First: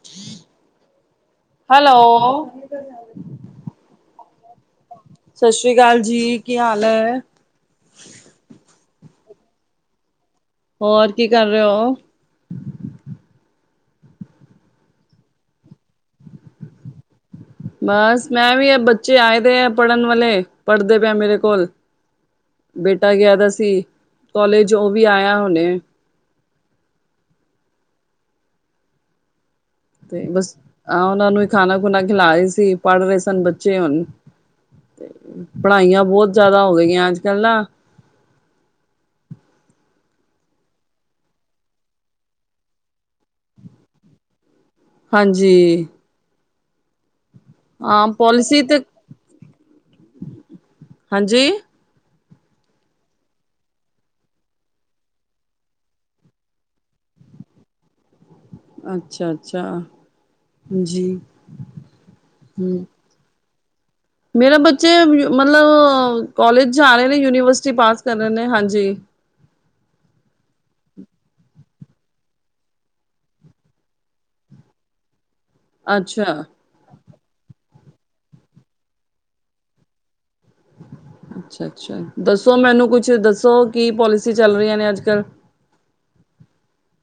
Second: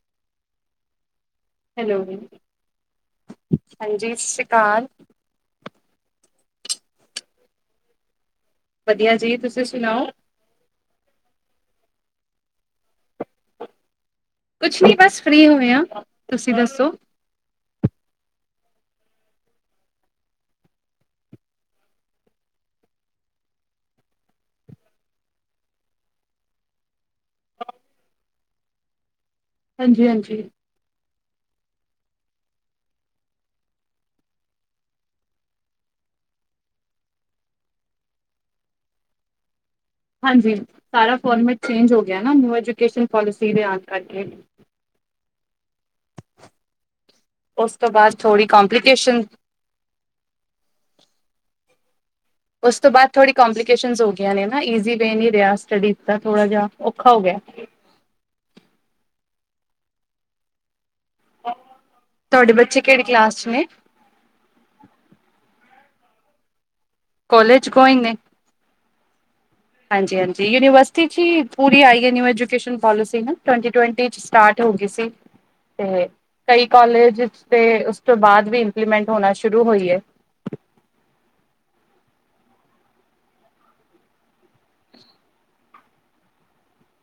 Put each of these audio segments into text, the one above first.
[inaudible] Hello. ਹਾਂਜੀ ਸਤਿ ਸ਼੍ਰੀ ਅਕਾਲ ਸਤਿ ਸ੍ਰੀ ਅਕਾਲ ਜੀ, ਕੀ ਹਾਲ ਐ? ਵਧੀਆ ਜੀ, ਤੁਸੀਂ ਸੁਨਾਓ। ਹੋਰ, ਕੀ ਕਰ ਰੇ ਓ? ਕੁਛ ਨੀ ਬਸ ਫਰੀ ਹੋਏ ਆਂ, ਤੁਸੀਂ ਦੱਸੋ। ਬਸ ਮੈਂ ਵੀ ਐ ਬੱਚੇ ਆਏ ਦੇ ਐ ਪੜ੍ਹਨ ਵਾਲੇ, ਪੜ੍ਹਦੇ ਪਿਐ ਮੇਰੇ ਕੋਲ। ਬੇਟਾ ਗਿਆ ਦਾ ਸੀ ਕੋਲੇਜ ਓ ਵੀ ਆਇਆ ਹੁਨੇ। [inaudible] ਹਾਂਜੀ ਤੇ ਹਾਂਜੀ ਬਸ ਆਹ ਓਨਾਂ ਨੂੰ ਹੀ ਖਾਨਾ ਖੁਨਾ ਖਿਲਾ ਰੀ ਸੀ, ਪੜ੍ਹ ਰਹੇ ਸਨ ਬੱਚੇ ਹੁਨ। ਤੇ ਪੜ੍ਹਾਈਆਂ ਬੋਤ ਜਾਦਾ ਹੋ ਗਈਆਂ ਅੱਜ-ਕੱਲ੍ਹ ਨਾ। ਹਾਂਜੀ, ਸਾਰਾ ਫੋਰਮੈਟ ਚੇਂਜ ਹੋ ਗਿਆ ਨਾ, ਨਿਊ ਐਜੂਕੇਸ਼ਨ ਪੋਲਿਸੀ ਦੇ ਆਨ ਕਰਕੇ। ਹਾਂਜੀ। ਓਸ ਤੋਂ ਹਾਂ ਬਾਦ ਥੋੜ੍ਹੀ ਪੋਲਿਸੀ ਤੇ ਕੋਪਲੀਕੇਸ਼ਨ ਹਾਂਜੀ ਓਸ ਤੋਂ ਬਾਦ ਥੋੜ੍ਹੀ ਕੰਪਲੀਕੇਸ਼ਨਸ ਹੋ ਗਈਆਂ ਨੇ ਨਾ, ਈਜ਼ੀ ਵੇ ਨੀ ਰਿਹਾ ਸਟੱਡੀਜ਼ ਦਾ ਥੋੜ੍ਹਾ ਜਾ। ਔਖਾ ਹੋ ਗਿਆ। ਅੱਛਾ-ਅੱਛਾ, ਜੀ। ਤੁਹਾਡੇ ਬੱਚੇ ਕਿਹੜੀ ਕਲਾਸ 'ਚ ਨੇ? ਮੇਰਾ ਬੱਚੇ ਮਤਲਬ ਕੋਲਜ ਜਾ ਰਹੇ ਨੇ, ਕੋਲਜ ਯੂਨੀਵਰਸਿਟੀ ਪਾਸ ਕਰ ਰੇ ਨੇ ਹਾਂਜੀ। ਹਾਂਜੀ-ਹਾਂਜੀ, ਯੂਨੀਵਰਸਿਟੀ 'ਚ ਹੀ ਪੂਰੀ ਆਈ ਐ ਨਿਊ ਐਜੂਕੇਸ਼ਨ ਪੋਲਿਸੀ ਨਾ, ਟਵੈਂਟੀ-ਟਵੈਂਟੀ 'ਚ ਸਟਾਰਟ ਹੋ ਗੀ ਸੀ। ਤੇ ਅੱਛਾ, ਕਈ ਕਾਲਜ ਤੇ ਓਸ ਤੋਂ ਬਾਦ ਵੀ ਇੰਪਲੀਮੈਂਟ ਹੋਨਾ ਸ਼ੁਰੂ ਹੋਈ ਏ। ਅੱਛਾ-ਅੱਛਾ, ਦੱਸੋ ਮੈਨੂੰ ਕੁਛ ਦੱਸੋ ਕੀ ਪੋਲਿਸੀ ਚੱਲ ਰਹੀਆਂ ਨੇ ਅੱਜ-ਕੱਲ?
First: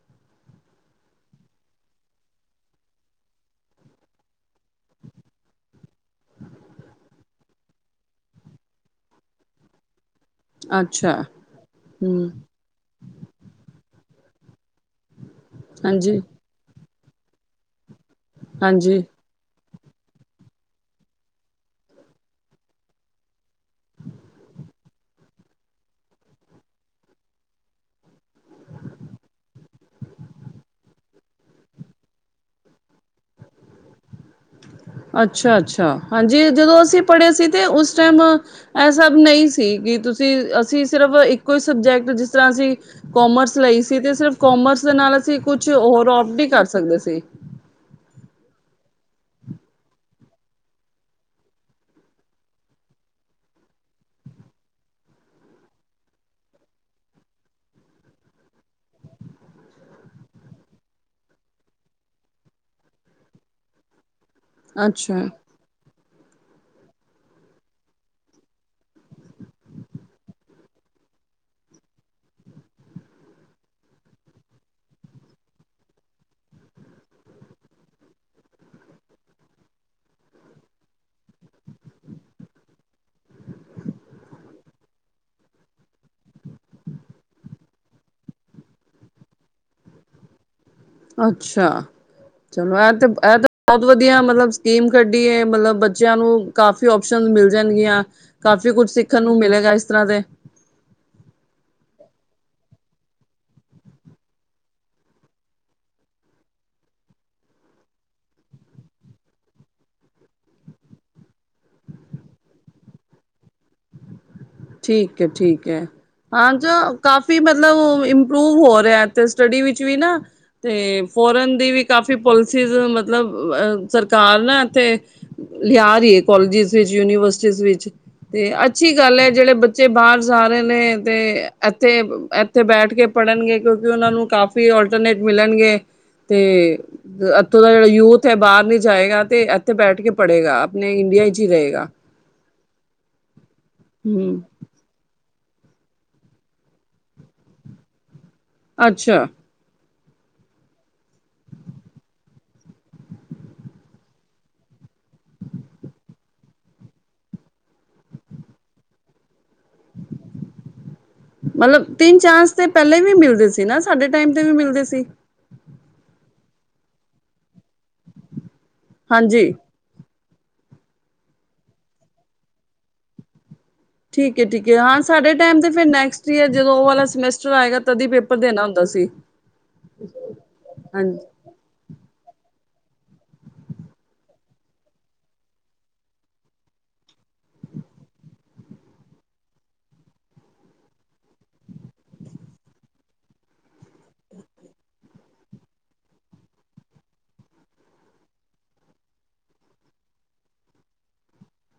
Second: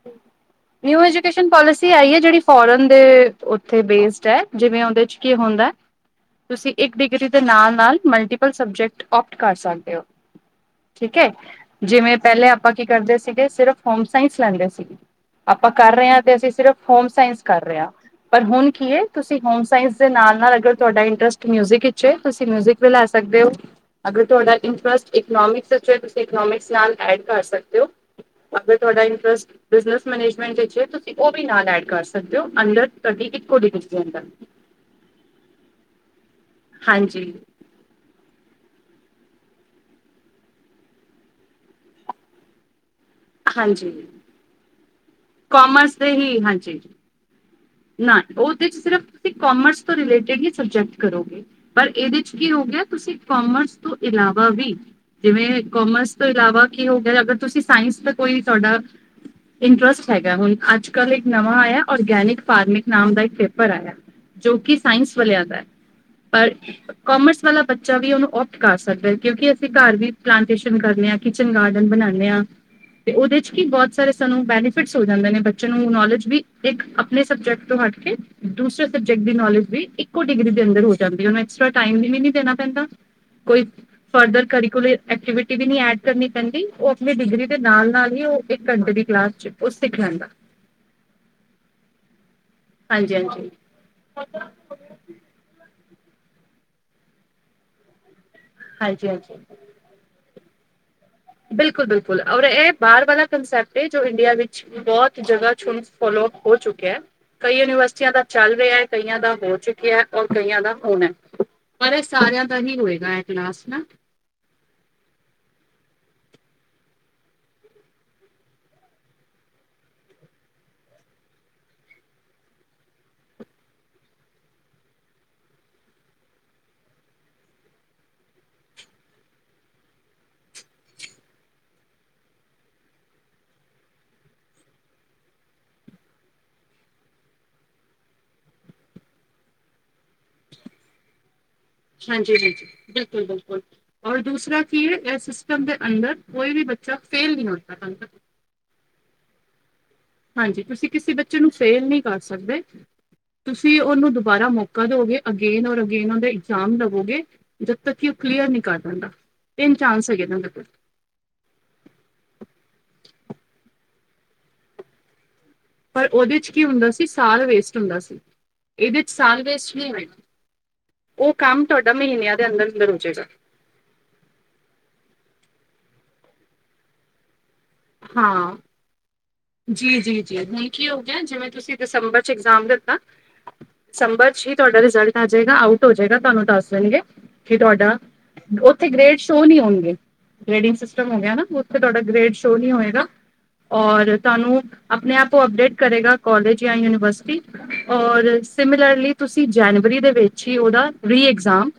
[inaudible] ਨਿਊ ਐਜੂਕੇਸ਼ਨ ਪੋਲਿਸੀ ਆਈ ਏ, ਜੇੜੀ ਫੋਰਨ ਦੇ ਓਥੇ ਬੇਸਡ ਐ ਜਿਵੇਂ ਓਂਦੇ 'ਚ ਕੀ ਹੁੰਦਾ? ਤੁਸੀਂ ਇੱਕ ਡਿਗਰੀ ਦੇ ਨਾਲ-ਨਾਲ ਮਲਟੀਪਲ ਸਬਜੈਕਟ ਓਪਟ ਕਰ ਸਕਦੇ ਓ। ਠੀਕ ਅੱਛਾ ਏ, ਜਿਵੇਂ ਹੂੰ ਪਹਿਲੇ ਆਪਾਂ ਕੀ ਕਰਦੇ ਸੀਗੇ? ਸਿਰਫ ਹੋਮ ਸਾਇੰਸ ਲੈਂਦੇ ਸੀ। ਆਪਾਂ ਕਰ ਰਹੇ ਹਾਂਜੀ, ਆਂ ਤੇ ਅਸੀਂ ਸਿਰਫ਼ ਹੋਮ ਸਾਇੰਸ ਕਰ ਰਹੇ ਆਂ, ਪਰ ਹੁਨ ਕੀ ਹਾਂਜੀ ਏ ਤੁਸੀ ਹੋਮ ਸਾਇੰਸ ਦੇ ਨਾਲ-ਨਾਲ ਅਗਰ ਤੁਹਾਡਾ ਇੰਟਰਸਟ ਮਿਊਜ਼ਿਕ 'ਚ ਏ, ਤੁਸੀ ਮਿਊਜ਼ਿਕ ਵੀ ਲੈ ਸਕਦੇ ਓ। ਅਗਰ ਤੁਹਾਡਾ ਇੰਟਰਸਟ ਇਕਨੋਮਿਕਸ ' ਤੁਸੀਂ ਇਕਨੋਮਿਕਸ ਨਾਲ ਐਡ ਕਰ ਸਕਦੇ ਹੋ। ਅਗੇ ਤੁਹਾਡਾ ਇੰਟਰਸਟ ਬਿਜਨੈਸ ਮੈਨੇਜਮੈਂਟ ਵਿੱਚ ਤੁਸੀ ਉਹ ਵੀ ਨਾਲ ਐਡ ਕਰ ਸਕਦੇ ਹੋ। ਅੱਛਾ, ਅੱਛਾ ਹਾਂਜੀ ਜਦੋਂ ਅਸੀਂ ਪੜ੍ਹੇ ਹਾਂਜੀ ਸੀ ਤਾਂ ਉਸ ਟਾਈਮ ਇਹ ਸਭ ਨਹੀਂ ਸੀ ਕਿ ਤੁਸੀਂ ਅਸੀਂ ਸਿਰਫ ਇੱਕੋ ਹੀ ਸਬਜੈਕਟ, ਜਿਸ ਤਰ੍ਹਾਂ ਅਸੀਂ ਕੋਮਰਸ ਲਈ ਹਾਂਜੀ ਸੀ ਤੇ ਸਿਰਫ ਕੋਮਰਸ ਦੇ ਨਾਲ ਅਸੀਂ ਕੁਛ ਕਾਮਰਸ ਹੋਰ ਦੇ ਓਪ ਹੀ ਡ ਵੀ ਕਰ ਹਾਂਜੀ ਸਕਦੇ ਸੀ। ਨਾ ਉਹਦੇ 'ਚ ਸਿਰਫ ਤੁਸੀਂ ਕੋਮਰਸ ਤੋਂ ਰਿਲੇਟਿਡ ਹੀ ਸਬਜੈਕਟ ਕਰੋਗੇ। ਪਰ ਇਹਦੇ 'ਚ ਕੀ ਹੋ ਗਿਆ, ਤੁਸੀਂ ਕੋਮਰਸ ਤੋਂ ਇਲਾਵਾ ਵੀ! ਜਿਵੇਂ ਕਾਮਰਸ ਤੋਂ ਇਲਾਵਾ ਕੀ ਹੋ ਗਿਆ ਅਗਰ ਤੁਸੀਂ ਸਾਇੰਸ ਦਾ ਕੋਈ ਤੁਹਾਡਾ। ਇੰਟਰਸਟ ਹੈਗਾ, ਹੁਣ ਅੱਜ ਕੱਲ੍ਹ ਇੱਕ ਨਵਾਂ ਆਇਆ ਔਰਗੈਨਿਕ। ਫਾਰਮਿਕ ਨਾਮ ਦਾ ਇੱਕ ਪੇਪਰ ਆਇਆ ਜੋ ਕਿ ਸਾਇੰਸ ਅੱਛਾ, ਵਾਲਿਆਂ ਦਾ ਹੈ, ਪਰ। ਕਮਰਸ ਵਾਲਾ ਬੱਚਾ ਵੀ ਉਹਨੂੰ ਔਫ ਕਰ ਸਕਦਾ ਹੈ ਕਿਉਂਕਿ ਅਸੀਂ ਘਰ ਵੀ ਪਲਾਂਟੇਸ਼ਨ ਕਰ ਰਹੇ ਹਾਂ ਕਿਚਨ, ਗਾਰਡਨ ਬਣਾਉਂਦੇ ਹਾਂ। ਤੇ ਉਹਦੇ 'ਚ ਕੀ ਬਹੁਤ ਸਾਰੇ ਸਾਨੂੰ ਬੈਨੀਫਿਟਸ ਹੋ ਜਾਂਦੇ ਨੇ ਬੱਚਿਆਂ ਨੂੰ ਨੌਲੇਜ ਵੀ ਇੱਕ ਆ। ਆਪਣੇ ਸਬਜੈਕਟ ਤੋਂ ਹਟ ਕੇ ਦੂਸਰੇ ਸਬਜੈਕਟ ਦੀ ਨੌਲੇਜ ਬੀ ਇੱਕੋ ਡਿਗਰੀ ਦੇ ਅੰਦਰ ਹੋ ਜਾਂਦੀ ਐਕਸਟਰਾ ਟਾਈਮ ਵੀ ਨੀ ਦੇਣਾ ਪੈਂਦਾ। ਕੋਈ ਫਰਦਰ ਕਰੀਕਓਲ ਐਕਟੀਵਿਟੀ ਵੀ ਨੀ ਐਡ ਕਰਨੀ ਪੈਂਦੀ ਉਹ ਆਪਣੀ ਡਿਗਰੀ ਦੇ ਨਾਲ- ਨਾਲ ਹੀ ਉਹ ਇੱਕ ਘੰਟੇ ਦੀ ਕਲਾਸ। ਉਹ ਸਿੱਖ ਲੈਂਦਾ ਅੱਛਾ, ਚਲੋ ਇਹ ਤੇ ਹਾਂਜੀ ਇਹ ਤਾਂ ਹਾਂਜੀ ਬਹੁਤ ਵਧੀਆ ਮਤਲਬ ਸ। ਟੀਮ ਕੱਢੀਏ, ਮਤਲਬ ਬੱਚਿਆਂ ਨੂੰ ਕਾਫੀ ਓਪਸ਼ਨ ਮਿਲ ਜਾਣਗੀਆਂ। ਕਾਫੀ ਕੁੱਝ ਹਾਂਜੀ ਸਿੱਖਣ ਹਾਂਜੀ ਨੂੰ ਮਿਲੇਗਾ ਇਸ ਤਰ੍ਹਾਂ ਦੇ। ਬਿਲਕੁਲ- ਬਿਲਕੁਲ, ਔਰ ਇਹ ਬਾਹਰ ਵਾਲਾ ਕੰਸੈਪਟ ਜੋ ਇੰਡੀਆ ਵਿੱਚ ਬਹੁਤ ਜਗ੍ਹਾ ਚਛੁਣ ਫੋਲੋ ਹੋ ਚੁੱਕਿਆ ਹੈ। ਕਈ ਯੂਨੀਵਰਸਿਟੀਆਂ ਦਾ ਚੱਲ ਰਿਹਾ ਹੈ। ਕਈਆਂ ਦਾ ਹੋ ਚੁੱਕਿਆ ਹੈ। ਔਰ ਕਈਆਂ ਦਾ ਹੋਣਾ ਹੈ। ਪਰ ਇਹ ਸਾਰਿਆਂ ਦਾ ਹੀ ਹੋਏਗਾ, ਅਟ ਲਾਸਟ ਨਾ। ਠੀਕ ਹੈ ਠੀਕ ਹੈ ਹਾਂ ਜੋ ਕਾਫੀ ਮਤਲਬ ਅ ਇੰਪਰੂਵ ਹੋ ਰਿਹਾ ਇਥੇ ਸਟੱਡੀ ਵਿੱਚ ਵੀ ਨਾ ਤੇ ਫੋਰਨ ਦੀ ਵੀ ਕਾਫੀ ਪੋਲਿਸੀਜ਼, ਮਤਲਬ ਆ ਸਰਕਾਰ ਨਾ ਇਥੇ। ਲਿਆ ਰਹੀ ਹੈ ਕੋਲਜਿਸ ਵਿੱਚ, ਯੂਨੀਵਰਸਿਟੀਜ਼ ਵਿੱਚ ਤੇ ਅੱਛੀ ਗੱਲ ਹੈ। ਜਿਹੜੇ ਬੱਚੇ ਬਾਹਰ ਜਾ ਰਹੇ ਨੇ ਤੇ ਇੱਥੇ, ਇੱਥੇ ਬੈਠ ਕੇ ਪੜ੍ਹਨਗੇ ਕਿਉਂਕਿ ਉਹਨਾਂ ਨੂੰ ਕਾਫੀ ਵੀ ਆਲਟਰਨੇਟ ਮਿਲਣਗੇ, ਤੇ ਇੱਥੋਂ ਦਾ ਜਿਹੜਾ ਯੂਥ ਹੈ ਬਾਹਰ ਨੀ ਜਾਏਗਾ ਤੇ ਇੱਥੇ ਬੈਠ ਕੇ ਪੜ੍ਹੇਗਾ ਆਪਣੇ ਇੰਡੀਆ 'ਚ ਹੀ ਰਹੇਗਾ। ਹਾਂਜੀ, ਹਾਂਜੀ ਬਿਲਕੁਲ, ਬਿਲਕੁਲ ਔਰ ਹਮ ਦੂਸਰਾ ਫੀਲਡ ਇਹ ਸਿਸਟਮ ਦੇ ਅੰਦਰ ਕੋਈ ਵੀ ਬੱਚਾ ਫੇਲ ਵੀ ਨਾ ਕਰਨ। ਅੱਛਾ। ਹਾਂਜੀ, ਤੁਸੀਂ ਕਿਸੇ ਬੱਚੇ ਨੂੰ ਫੇਲ ਨਹੀਂ ਕਰ ਸਕਦੇ। ਤੁਸੀਂ ਉਹਨੂੰ ਦੁਬਾਰਾ ਮੌਕਾ ਦਿਓਗੇ, ਅਗੇਨ ਔਰ ਅਗੇਨ ਉਹਦੇ ਇਗਜ਼ਾਮ ਲਵੋਗੇ। ਜਦ ਤੱਕ ਕਿ ਉਹ ਕਲੀਅਰ ਨਹੀਂ ਕਰ ਦਿੰਦਾ, ਤਿੰਨ ਚਾਂਸ ਹੈਗੇ ਇਹ ਦੇ ਕੋਲ। ਮਤਲਬ, ਤਿੰਨ ਚਾਂਸ ਤੇ ਪਹਿਲੇ ਵੀ ਮਿਲਦੇ ਸੀ ਨਾ ਸਾਡੇ ਟਾਈਮ ਤੇ ਵੀ ਮਿਲਦੇ ਸੀ। ਪਰ ਉਹਦੇ 'ਚ ਕੀ ਹੁੰਦਾ ਸੀ ਸਾਲ ਵੇਸਟ ਹੁੰਦਾ ਸੀ। ਇਹਦੇ 'ਚ ਸਾਲ ਹਾਂਜੀ ਵੇਸਟ ਨਹੀਂ ਹੋਏਗਾ, ਉਹ ਕੰਮ ਤੁਹਾਡਾ ਮਹੀਨਿਆਂ ਦੇ ਅੰਦਰ- ਅੰਦਰ ਹੋ ਜਾਏਗਾ। ਠੀਕ ਹੈ, ਠੀਕ ਹੈ ਹਾਂ ਸਾਡੇ ਟਾਈਮ ਤੇ ਫਿਰ ਨੈਕਸਟ ਈਅਰ ਜਦੋਂ ਉਹ ਵਾਲਾ ਸਮੈਸਟਰ ਆਏਗਾ। ਤਦੀ ਪੇਪਰ ਹਾਂ ਦੇਣਾ ਹੁੰਦਾ ਸੀ ਜੀ, ਜੀ, ਜੀ ਹੁਣ ਕੀ ਹੋ ਹਾਂਜੀ ਗਿਆ, ਜਿਵੇਂ ਤੁਸੀਂ ਦਿਸੰਬਰ 'ਚ ਇਗਜ਼ਾਮ ਦਿੱਤਾ ਦਿਸੰਬਰ 'ਚ ਹੀ ਤੁਹਾਡਾ ਰਿਜ਼ਲਟ ਆ ਜਾਏਗਾ, ਆਊਟ ਹੋ ਜਾਏਗਾ, ਤੁਹਾਨੂੰ ਦੱਸ ਦੇਣਗੇ ਕਿ ਤੁਹਾਡਾ। ਉੱਥੇ ਗ੍ਰੇਡ ਸ਼ੋਅ ਨਹੀ ਹੋਣਗੇ, ਗ੍ਰੇਡਿੰਗ ਸਿਸਟਮ ਹੋ ਗਿਆ ਨਾ ਉੱਥੇ ਤੁਹਾਡਾ ਗ੍ਰੇਡ। ਤੋਂ ਨਹੀ ਹੋਏਗਾ। ਔਰ ਤੁਹਾਨੂੰ ਆਪਣੇ ਆਪ ਉਹ ਅਪਡੇਟ ਕਰੇਗਾ ਕਾਲਜ ਜਾਂ ਯੂਨੀਵਰਸਿਟੀ ਔਰ ਸਿਮਿਲਰਲੀ ਤੁਸੀਂ ਜਨਵਰੀ ਦੇ ਵਿੱਚ ਹੀ ਉਹਦਾ, ਰੀਐਗਜ਼ਾਮ।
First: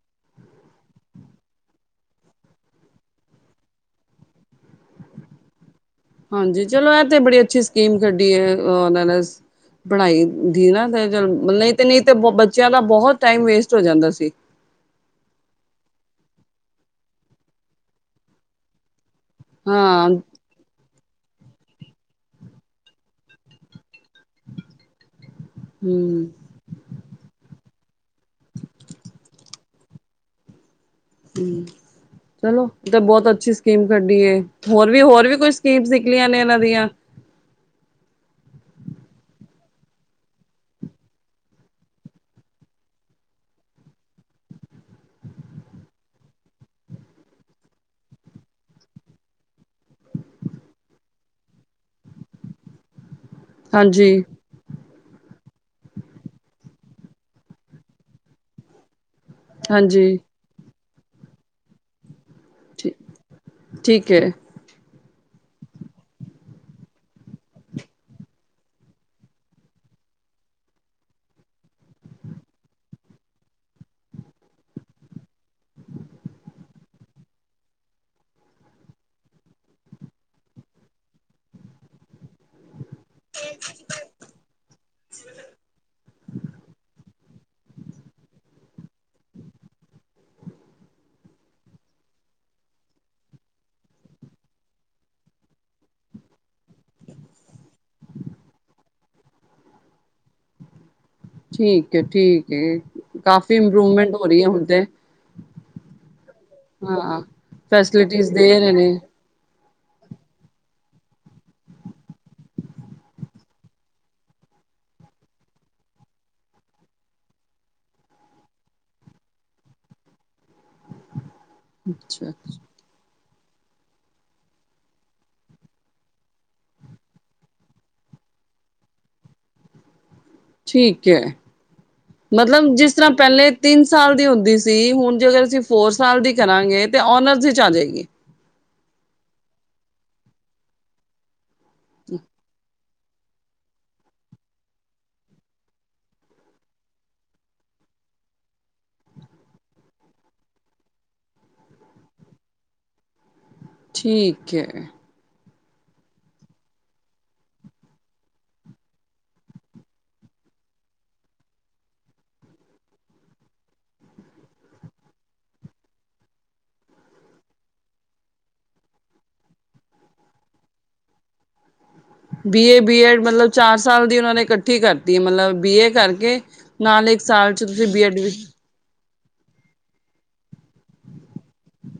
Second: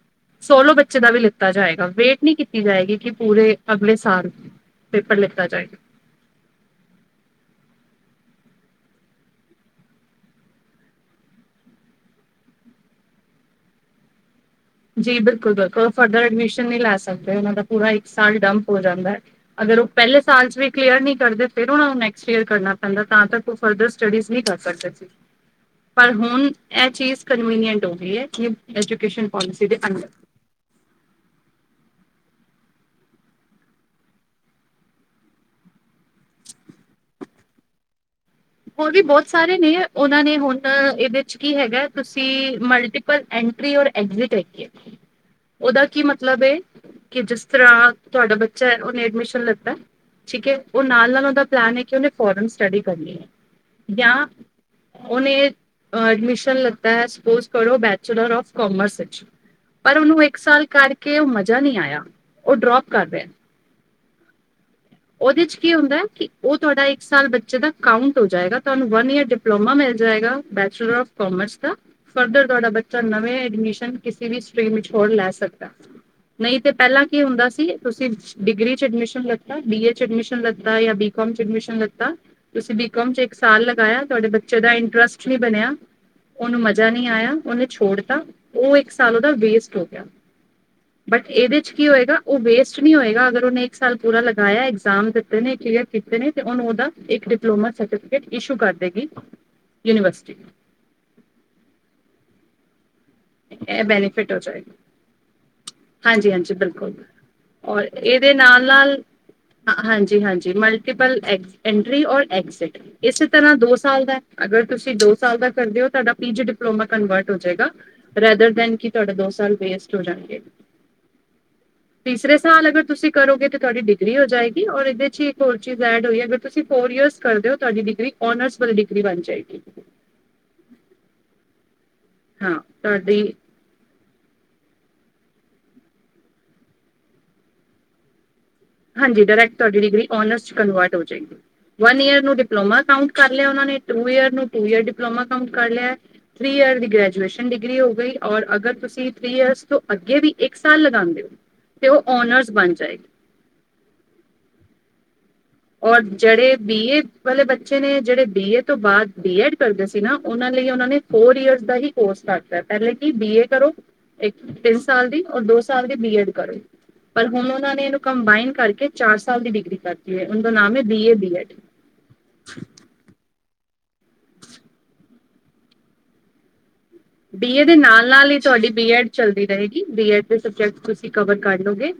ਸੋਲੋ ਬੱਚੇ ਦਾ ਵੀ ਲਿੱਤਾ ਜਾਏਗਾ, ਵੇਟ ਨਹੀਂ ਕੀਤੀ ਜਾਏਗੀ ਕਿ ਪੂਰੇ ਅਗਲੇ ਸਾਲ। ਪੇਪਰ ਲਿਤਾ ਜਾਏ। ਹਾਂਜੀ ਚਲੋ ਇਹ ਤੇ ਬੜੀ ਅੱਛੀ ਸਕੀਮ ਕੱਢੀ ਏ ਉਹਨਾਂ ਨੇ ਸ। ਪੜ੍ਹਾਈ ਦੀ ਨਾ ਤੇ ਚੱਲ ਮਤਲਬ ਇਹ ਤੇ ਨਈ ਤੇ ਬੱਚਿਆਂ ਦਾ ਬਹੁਤ ਟਾਈਮ ਵੇਸਟ ਹੋ ਜਾਂਦਾ ਸੀ। ਜੀ ਬਿਲਕੁਲ-ਬਿਲਕੁਲ ਫਰਦਰ ਐਡਮਿਸ਼ਨ ਨਹੀਂ ਲੈ ਸਕਦੇ, ਉਹਨਾਂ ਦਾ ਪੂਰਾ ਇੱਕ ਸਾਲ ਡੰਪ ਹੋ ਜਾਂਦਾ ਹਾਂ। ਅਗਰ ਉਹ ਹਾਂ ਪਹਿਲੇ ਸਾਲ ਚ ਵੀ ਕਲੀਅਰ ਨਹੀਂ ਕਰਦੇ ਫਿਰ ਉਹਨਾ ਨੂੰ ਨੈਕਸਟ ਈਅਰ ਕਰਨਾ ਪੈਂਦਾ ਤਾਂ ਤਕ। ਫਰਦਰ ਸਟੱਡੀਜ਼ ਨਈ ਕਰ ਸਕਦੇ ਸੀ ਪਰ ਹਮ ਹੁਣ। ਇਹ ਚੀਜ਼ ਕਨਵੀਨੀਐਂਟ ਹੋ ਗਈ ਏ, ਐਜੂਕੇਸ਼ਨ ਪੋਲਿਸੀ ਦੇ ਅੰਦਰ ਹੂੰ। ਚਲੋ ਤੇ ਬੋਤ ਅੱਛੀ ਸਕੀਮ ਕੱਢੀ ਏ, ਹੋਰ ਵੀ ਹੋਰ ਵੀ ਕੋਈ ਸਕੀਮਸ ਹੈਗੀਆ ਨੇ ਇਹਨਾਂ ਦੀ ਹੋਰ ਵੀ ਬੋਤ ਸਾਰੇ ਨੇ ਉਹਨਾਂ ਨੇ, ਹੁਣ ਇਹਦੇ ਚ ਕੀ ਹੈਗਾ ਤੁਸੀਂ ਮਲਟੀ ਪਰ ਐਂਟਰੀ ਔਰ ਐਗਜ਼ਿਟ ਹੈਗੀ ਏ, ਉਹਦਾ ਕੀ ਮਤਲਬ ਏ? ਕਿ ਜਿਸ ਤਰ੍ਹਾਂ ਤੁਹਾਡਾ ਬੱਚਾ ਐ ਉਹਨੇ ਐਡਮਿਸ਼ਨ ਲੀਤਾ ਠੀਕ ਏ, ਉਹ ਨਾਲ-ਨਾਲ ਉਹਦਾ ਪਲੈਨ ਹੈ ਕਿ ਉਹਨੇ ਫੋਰਨ ਸਟੱਡੀ ਕਰਨੀ ਏ ਜਾਂ ਹਾਂਜੀ ਉਹਨੇ ਐਡਮਿਸ਼ਨ ਲਤਾ ਐ ਸਪੋਜ ਕਰੋ ਬੈਚਲਰ ਆਫ ਕਾਮਰਸ ਵਿੱਚ। ਪਰ ਹਾਂਜੀ ਉਹਨੂੰ ਇੱਕ ਸਾਲ ਕਰਕੇ ਉਹ ਮਜ਼ਾ ਨਹੀਂ ਆਇਆ, ਉਹ ਡਰੋਪ ਠੀ ਕਰ ਰਿਹਾ। ਠੀਕ ਐ। ਉਹਦੇ ਚ ਕੀ ਹੁੰਦਾ ਐ ਕਿ ਉਹ ਤੁਹਾਡਾ ਇੱਕ ਸਾਲ ਬੱਚੇ ਦਾ ਕਾਉਂਟ ਹੋ ਜਾਏਗਾ ਤੁਹਾਨੂੰ ਵਨ ਈਅਰ ਡਿਪਲੋਮਾ ਮਿਲ ਜਾਏਗਾ ਬੈਚਲਰ ਆਫ ਕਮਰਸ ਦਾ। ਫਰਦਰ ਤੁਹਾਡਾ ਬੱਚਾ ਨਵੇਂ ਐਡਮਿਸ਼ਨ ਕਿਸੇ ਵੀ ਸਟਰੀਮ ਵਿੱਚ ਹੋਰ ਲੈ ਸਕਦਾ। ਨਈ ਤੇ ਪੇਲਾ ਕੀ ਹੁੰਦਾ ਸੀ ਤੁਸੀਂ ਡਿਗਰੀ ਚ ਐਡਮਿਸ਼ਨ ਲ ਬੀਏ ਚ ਐਡਮਿਸ਼ਨ ਲੱਤਾ ਯਾਂ ਬੀ ਕੋਮ ਚ ਐਡਮਿਸ਼ਨ ਲੱਤਾ ਤੁਸੀਂ ਬੀਕੋਮ ਚ ਇਕ ਸਾਲ ਲਗਾਇਆ, ਤੁਹਾਡੇ ਬੱਚੇ ਦਾ ਇੰਟਰਸਟ ਨੀ ਬਣਿਆ। ਉਹਨੂੰ ਮਜ਼ਾ ਨਈ ਆਇਆ, ਉਹਨੇ ਛੋੜਤਾ ਉਹ ਇੱਕ ਸਾਲ ਉਹਦਾ ਵੇਸਟ ਹੋ ਗਿਆ। ਬਟ ਇਹਦੇ ਚ ਕੀ ਹੋਏਗਾ, ਉਹ ਵੇਸਟ ਨਹੀਂ ਹੋਏਗਾ ਅਗਰ ਉਹਨੇ ਇੱਕ ਸਾਲ ਪੂਰਾ ਲਗਾਇਆ ਇਗਜ਼ਾਮ ਦਿੱਤੇ ਨੇ, ਕਲੀਰ ਕੀਤੇ ਨੇ, ਤੇ ਓਨੂੰ ਓਦਾ ਇੱਕ ਡਿਪਲੋਮਾ ਸਰਟੀਫਿਕੇਟ ਇਸ਼ੂ ਕਰ ਦੇਗੀ। ਯੂਨੀਵਰਸਿਟੀ ਠੀਕ ਏ, ਠੀਕ ਏ ਕਾਫੀ ਇਹ ਇੰਪਰੂਵਮੈਂਟ ਹੋ ਬੈਨੀਫਿਟ ਰਹੀ ਏ ਹੁਣ ਜਾਏਗਾ ਤੇ ਹਾਂਜੀ ਹਾਂਜੀ ਬਿਲਕੁਲ ਹਾਂ ਫੈਸਿਲਿਟੀਜ਼ ਦੇ ਰਹੇ ਨੇ। ਹਾਂ ਹਾਂਜੀ-ਹਾਂਜੀ ਮਲਟੀਪਲ ਐਂਟਰੀ ਔਰ ਐਗਜ਼ਿਟ। ਇਸੇ ਤਰ੍ਹਾਂ ਦੋ ਸਾਲ ਦਾ ਅਗਰ ਤੁਸੀਂ ਦੋ ਸਾਲ ਦਾ ਕਰਦੇ ਹੋ, ਤੁਹਾਡਾ ਪੀਜੀ ਡਿਪਲੋਮਾ ਕਨਵਰਟ ਹੋ ਜਾਏਗਾ। ਰੈਦਰ ਦੈਨ ਕੀ ਤੁਹਾਡਾ ਦੋ ਸਾਲ ਵੇਸਟ ਹੋ ਜਾਣਗੇ। ਅੱਛਾ ਤੀਸਰੇ ਸਾਲ ਅਗਰ ਤੁਸੀਂ ਕਰੋਗੇ ਤਾਂ ਤੁਹਾਡੀ ਡਿਗਰੀ ਹੋ ਜਾਏਗੀ ਔਰ ਇਹਦੇ 'ਚ ਹੀ ਇੱਕ ਹੋਰ ਚੀਜ਼ ਐਡ ਹੋਈ ਐ ਅਗਰ ਤੁਸੀਂ ਫੋਰ ਈਅਰਸ ਕਰਦੇ ਹੋ ਤੁਹਾਡੀ ਡਿਗਰੀ ਔਨਰਸ ਵੱਲੀ ਡਿਗਰੀ ਬਣ ਜਾਏਗੀ। ਠੀਕ ਐ ਹਾਂ ਮਤਲਬ ਜਿਸ ਤਰ੍ਹਾਂ ਤੁਹਾਡੀ ਪੈਲੇ ਤਿੰਨ ਸਾਲ ਦੀ ਹੁੰਦੀ ਸੀ ਹੁਣ ਜੇ ਅਗਰ ਅਸੀਂ ਫੋਰ ਸਾਲ ਦੀ ਕਰਾਂਗੇ ਤੇ ਔਨਰਸ ਵਿੱਚ ਆ ਜਾਏਗੀ। ਹਾਂਜੀ, ਡਾਇਰੈਕਟ ਤੁਹਾਡੀ ਡਿਗਰੀ ਓਨਰਸ ਚ ਕਨਵਰਟ ਹੋ ਜਾਏਗੀ। ਵਨ ਈਅਰ ਨੂੰ ਡਿਪਲੋਮਾ ਕਾਉਂਟ ਕਰ ਲਿਆ ਉਹਨਾਂ ਨੇ, ਟੂ ਈਅਰ ਨੂੰ, ਟੂ ਈਅਰ ਡਿਪਲੋਮਾ ਕੰਮ ਕਰ ਲਿਆ ਥਰੀ ਈਅਰ ਦੀ ਗ੍ਰੈਜੂਏਸ਼ਨ ਡਿਗਰੀ ਹੋ ਗਈ ਔਰ ਅਗਰ ਤੁਸੀਂ ਥਰੀ ਈਅਰਸ ਤੋਂ ਅੱਗੇ ਵੀ ਇੱਕ ਸਾਲ ਲਗਾਦੇ ਹੋ ਤੇ ਉਹ ਓਨਰਜ਼ ਬਣ ਜਾਏਗੀ। ਠੀਕ ਐ। ਔਰ ਜਿਹੜੇ ਬੀ ਏ ਵਾਲੇ ਬੱਚੇ ਨੇ ਜਿਹੜੇ ਬੀਏ ਤੋਂ ਬਾਅਦ ਬੀ ਐਡ ਕਰਦੇ ਸੀ ਨਾ, ਉਹਨਾਂ ਲਈ ਉਹਨਾਂ ਨੇ ਫੋਰ ਈਅਰਸ ਦਾ ਹੀ ਕੋਰਸ ਕਰਤਾ ਏ, ਪਹਿਲੇ ਕਿ ਬੀ ਏ ਕਰੋ ਇੱਕ ਤਿੰਨ ਸਾਲ ਦੀ ਔਰ ਦੋ ਸਾਲ ਦੀ ਬੀ ਐਡ ਕਰੋ ਪਰ ਹੁਣ ਉਹਨਾਂ ਨੇ ਇਹਨੂੰ ਕੰਬਾਈਨ ਕਰਕੇ ਚਾਰ ਸਾਲ ਦੀ ਡਿਗਰੀ ਕਰਤੀ ਐ ਉਹ ਦਾ ਨਾਮ ਐ B A BEd B A BEd ਮਤਲਬ ਚਾਰ ਸਾਲ ਦੀ ਉਹਨਾਂ ਨੇ ਕੱਠੀ ਕਰਤੀ ਐ ਮਤਲਬ ਬੀ ਏ ਕਰਕੇ ਨਾਲ ਇੱਕ ਸਾਲ ਬੀਏ ਚ ਦੇ ਤੁਸੀਂ ਬੀ ਐਡ ਵੀ ਨਾਲ-ਨਾਲ ਹੀ ਤੁਹਾਡੀ ਬੀ ਐਡ ਚੱਲਦੀ ਰਹੇਗੀ ਬੀ ਐਡ ਦੇ ਸਬਜੈਕਟ ਤੁਸੀਂ ਕਵਰ ਕਰ ਲੋਗੇ।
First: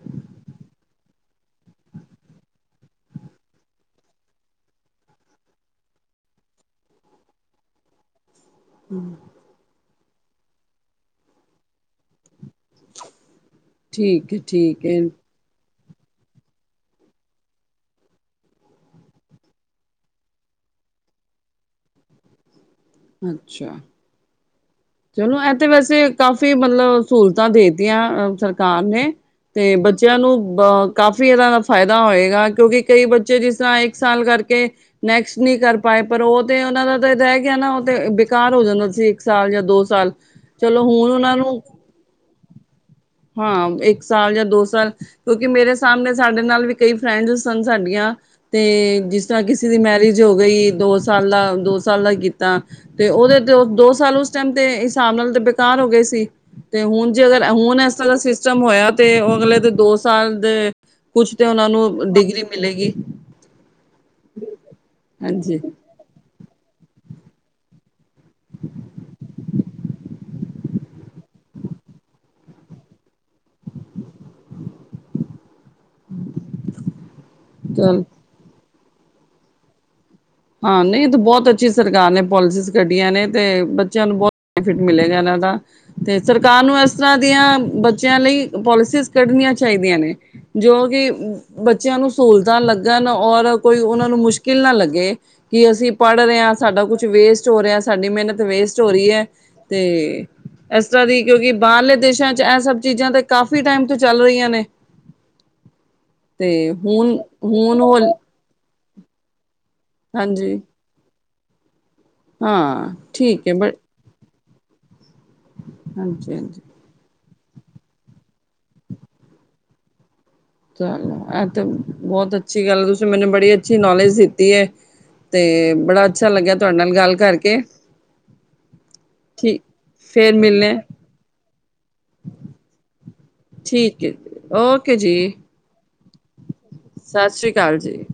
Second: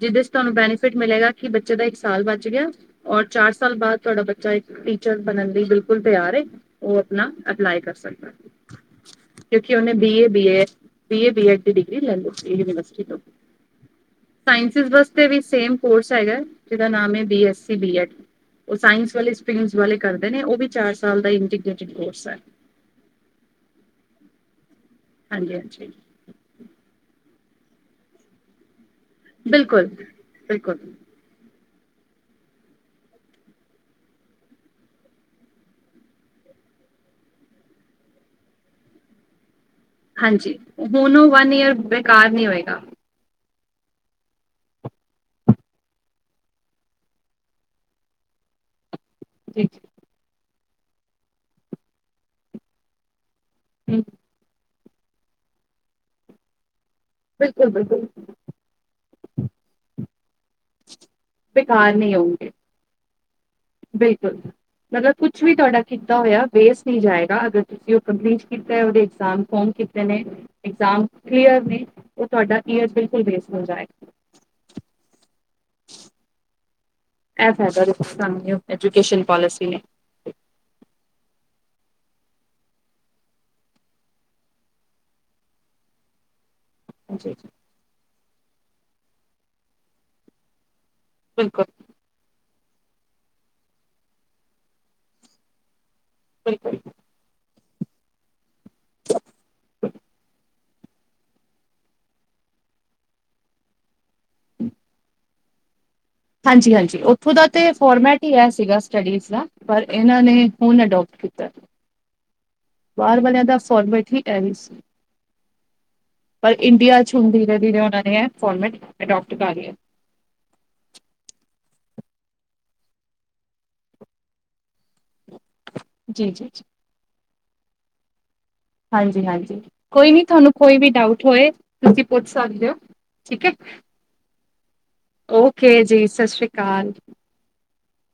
ਜਿਹਦੇ ਚ ਤੁਹਾਨੂੰ ਬੈਨੀਫਿਟ ਮਿਲੇਗਾ ਕਿ ਬੱਚੇ ਦਾ ਇੱਕ ਸਾਲ ਬਚ ਗਿਆ। ਔਰ ਚਾਰ ਸਾਲ ਬਾਅਦ ਤੁਹਾਡਾ ਬੱਚਾ ਇੱਕ ਟੀਚਰ ਬਣਨ ਲਈ ਬਿਲਕੁਲ ਤਿਆਰ ਏ। ਉਹ ਆਪਣਾ ਅਪਲਾਈ ਕਰ ਸਕਦਾ। ਹਮ [inaudible] ਕਿਉਂਕਿ ਉਹਨੇ ਬੀਏ, ਬੀਏ-ਬੀਏਡ ਦੀ ਡਿਗਰੀ ਲੈ ਲਈ ਯਨੀ ਠੀਕ ਹੈ ਠੀਕ ਸਾਇੰਸਜ ਹੈ ਵਾਸਤੇ ਵੀ ਸੇਮ ਕੋਰਸ ਹੈਗਾ, ਜਿਹਦਾ ਨਾਮ ਹੈ, B S C B Ed. ਉਹ ਸਾਇੰਸ ਵਾਲੇ ਸਪੀਗਸ ਵਾਲੇ ਕਰਦੇ ਨੇ, ਉਹ ਵੀ ਚਾਰ ਸਾਲ ਦਾ ਇੰਟੀਗਰੇਟਿਡ ਕੋਰਸ ਹੈ। ਅੱਛਾ। ਚਲੋ, ਹਾਂਜੀ ਇਹ ਤੇ ਹਾਂਜੀ ਵੈਸੇ ਕਾਫੀ ਮਤਲਬ ਸਹੂਲਤਾਂ ਦੇਤੀਆਂ ਸਰਕਾਰ ਨੇ। ਤੇ ਬਿਲਕੁਲ ਬੱਚਿਆਂ ਨੂੰ ਬ ਬਿਲਕੁਲ ਕਾਫ [unintelligible] ਕਾਫ਼ੀ ਇਹ ਦਾ ਫਾਇਦਾ ਹੋਏਗਾ ਕਿਉਂਕਿ ਕਈ ਬੱਚੇ ਜਿਸ ਤਰ੍ਹਾਂ ਇੱਕ ਸਾਲ ਕਰਕੇ ਨੈਕਸਟ ਨਹੀਂ ਕਰ ਪਾਏ, ਪਰ ਉਹ ਤੇ ਉਹਨਾਂ ਦਾ ਤਾਂ ਇਦਾ ਏ ਕੇ ਨਾ, ਉਹ ਤੇ ਬੇਕਾਰ ਹੋ ਜਾਂਦਾ ਸੀ ਇੱਕ ਸਾਲ ਜਾਂ ਦੋ ਸਾਲ ਹਾਂਜੀ, ਚਲੋ ਹੁਣ ਉਹ ਉਹਨਾਂ ਵਨ ਨੂੰ ਯੀਅਰ ਬੇਕਾਰ ਨੀ ਹੋਏਗਾ। ਹਾਂ, ਇੱਕ ਸਾਲ ਜਾਂ ਦੋ ਸਾਲ ਕਿਉਂਕਿ, ਮੇਰੇ ਸਾਹਮਣੇ ਸਾਡੇ ਨਾਲ ਵੀ ਕਈ ਫਰੈਂਡਸ ਸਨ ਸਾਡੀਆਂ, ਤੇ ਜਿਸ ਜਾਂ, ਜੀ ਕਿਸੀ ਦੀ ਮੈਰਿਜ ਹੋ ਗਈ, ਦੋ ਸਾਲ ਦਾ, ਦੋ ਸਾਲ ਦਾ ਹੀ ਕੀਤਾ। ਤੇ ਉਹਦੇ ਦ ਦੋ ਜੀ ਸਾਲ ਉਸ ਟੈਮ ਤੇ ਹਿਸਾਬ ਨਾਲ ਤੇ ਬੇਕਾਰ ਹੋ ਗਏ ਸੀ, ਤੇ ਹੁਣ ਜੇ ਅਗਰ ਏ ਬਿਲਕੁਲ ਹੁਣ, ਇਸ ਬਿਲਕੁਲ ਤਰ੍ਹਾਂ ਦਾ ਸਿਸਟਮ ਹੋਇਆ, ਤੇ ਉਹ ਅਗਲੇ ਦੇ ਦੋ ਸਾਲ ਦੇ ਕੁੱਛ ਤੇ ਉਹਨਾਂ ਬੇਕਾਰ ਨੂੰ ਨਹੀਂ ਡਿਗਰੀ ਹੋਊਗੇ ਮਿਲੇਗੀ। ਬਿਲਕੁਲ, ਮਤਲਬ ਕੁੱਛ ਵੀ ਹਾਂਜੀ ਤੁਹਾਡਾ ਕੀਤਾ ਹੋਇਆ ਵੇਸਟ ਨਹੀਂ ਜਾਏਗਾ, ਅਗਰ ਤੁਸੀਂ ਉਹ ਕੰਪਲੀਟ ਕੀਤਾ, ਉਹਦੇ ਇਗਜਾਮ ਫੋਮ ਕੀਤੇ ਨੇ ਇਗਜ਼ਾਮ ਕਲੀਅਰ ਨੇ, ਉਹ ਤੁਹਾਡਾ ਯੀਅਰ ਬਿਲਕੁਲ ਬੇਸਟ ਹੁੰਦਾ ਏ। [inaudible] ਐ ਫਾਇਦਾ, ਚਲ [unintelligible] ਨਊ ਐਜੂਕੇਸ਼ਨ ਪੋਲਿਸੀ ਨੇ ਹਾਂ, ਨਹੀਂ ਤੇ ਬਹੁਤ ਅੱਛੀ ਸਰਕਾਰ ਨੇ ਪੋਲਿਸੀਜ਼ ਕੱਢੀਆਂ ਨੇ, ਤੇ ਬੱਚਿਆਂ ਨੂੰ ਬਹੁਤ ਬੈਨੇਫਿਟ ਮਿਲੇਗਾ ਇਹਨਾਂ ਦਾ, ਤੇ ਸਰਕਾਰ ਨੂੰ ਇਸ ਤਰ੍ਹਾਂ ਜੀ ਜੀ ਦੀਆਂ ਬੱਚਿਆਂ ਲਈ ਪੋਲਿਸੀਸ ਕੱਢਣੀਆਂ ਚਾਹੀਦੀਆਂ ਨੇ, ਜੋ ਕਿ ਬ ਬਿਲਕੁਲ ਬੱਚਿਆਂ ਨੂੰ ਸਹੂਲਤਾਂ ਲੱਗਣ, ਔਰ ਕੋਈ ਉਹਨਾਂ ਨੂੰ ਮੁਸ਼ਕਿਲ ਨਾ ਲੱਗੇ। ਕਿ ਅਸੀਂ ਪੜ੍ਹ ਰਹੇ ਹਾਂ, ਬਿਲਕੁਲ ਸਾਡਾ ਕੁਛ ਵੇਸਟ ਹੋ ਰਿਹਾ, ਸਾਡੀ ਮਿਹਨਤ ਵੇਸਟ ਚੋਰੀ ਹੈ ਤੇ ਇਸ ਤਰ੍ਹਾਂ ਦੀ ਕਿਉਂਕਿ ਬਾਹਰਲੇ ਦੇਸਾਂ ਚ ਇਹ ਸਭ ਚੀਜ਼ਾਂ ਤਾਂ ਕਾਫੀ ਟੈਮ ਤੋਂ ਚੱਲ ਰਹੀਆਂ ਨੇ। ਤੇ ਹਾਂਜੀ-ਹਾਂਜੀ, ਹੁਣ ਉੱਥੋਂ ਦਾ ਤੇ ਹੁਣ ਹੋ ਫੋਰਮੈਟ ਹੀ ਇਹ ਸੀਗਾ ਸਟੱਡੀਜ਼ ਦਾ ਪਰ, ਇਹਨਾਂ ਨੇ ਹਾਂਜੀ ਹੁਣ ਅਡੋਪਟ ਕੀਤਾ। [unintelligible] ਹਾਂ। ਬਾਹਰ ਵਾਲਿਆਂ ਠੀਕ ਹੈ ਦਾ ਬ ਫੋਰਮੇਟ ਹੀ [unintelligible] ਸੀ ਹਾਂਜੀ ਪਰ, ਹਾਂਜੀ ਇੰਡੀਆ ਹੁਣ ਧੀਰੇ-ਧੀਰੇ ਉਹ ਨੇ ਇਹ ਫੋਰਮਟ ਅਡੋਪਟ ਕਰ ਲਿਆ। ਚਲੋ, ਏਤੇ ਬਹੁਤ ਅੱਛੀ ਗੱਲ। ਤੁਸੀਂ ਮੈਨੂੰ ਬੜੀ ਅੱਛੀ ਨੌਲੇਜ ਦਿੱਤੀ ਹੈ। ਤੇ ਬੜਾ ਜੀ ਅੱਛਾ ਜੀ ਜੀ ਲੱਗਿਆ ਤੁਹਾਡੇ ਨਾਲ ਗੱਲ ਕਰਕੇ। ਹਾਂਜੀ-ਹਾਂਜੀ। ਠੀਕ ਕੋਈ ਨੀ, ਫੇਰ ਤੁਹਾਨੂੰ ਮਿਲਣੇ ਕੋਈ ਵੀ ਡਾਊਟ ਹੋਏ ਤੁਸੀਂ ਪੁੱਛ ਸਕਦੇ ਹੋ ਠੀਕ ਹੈ। ਠੀਕ ਹੈ ਜੀ, ਓਕੇ ਜੀ। ਓਕੇ ਜੀ, ਸਾਸਰੀ ਕਾਲ। ਸਾਸਰੀ ਕਾਲ ਜੀ।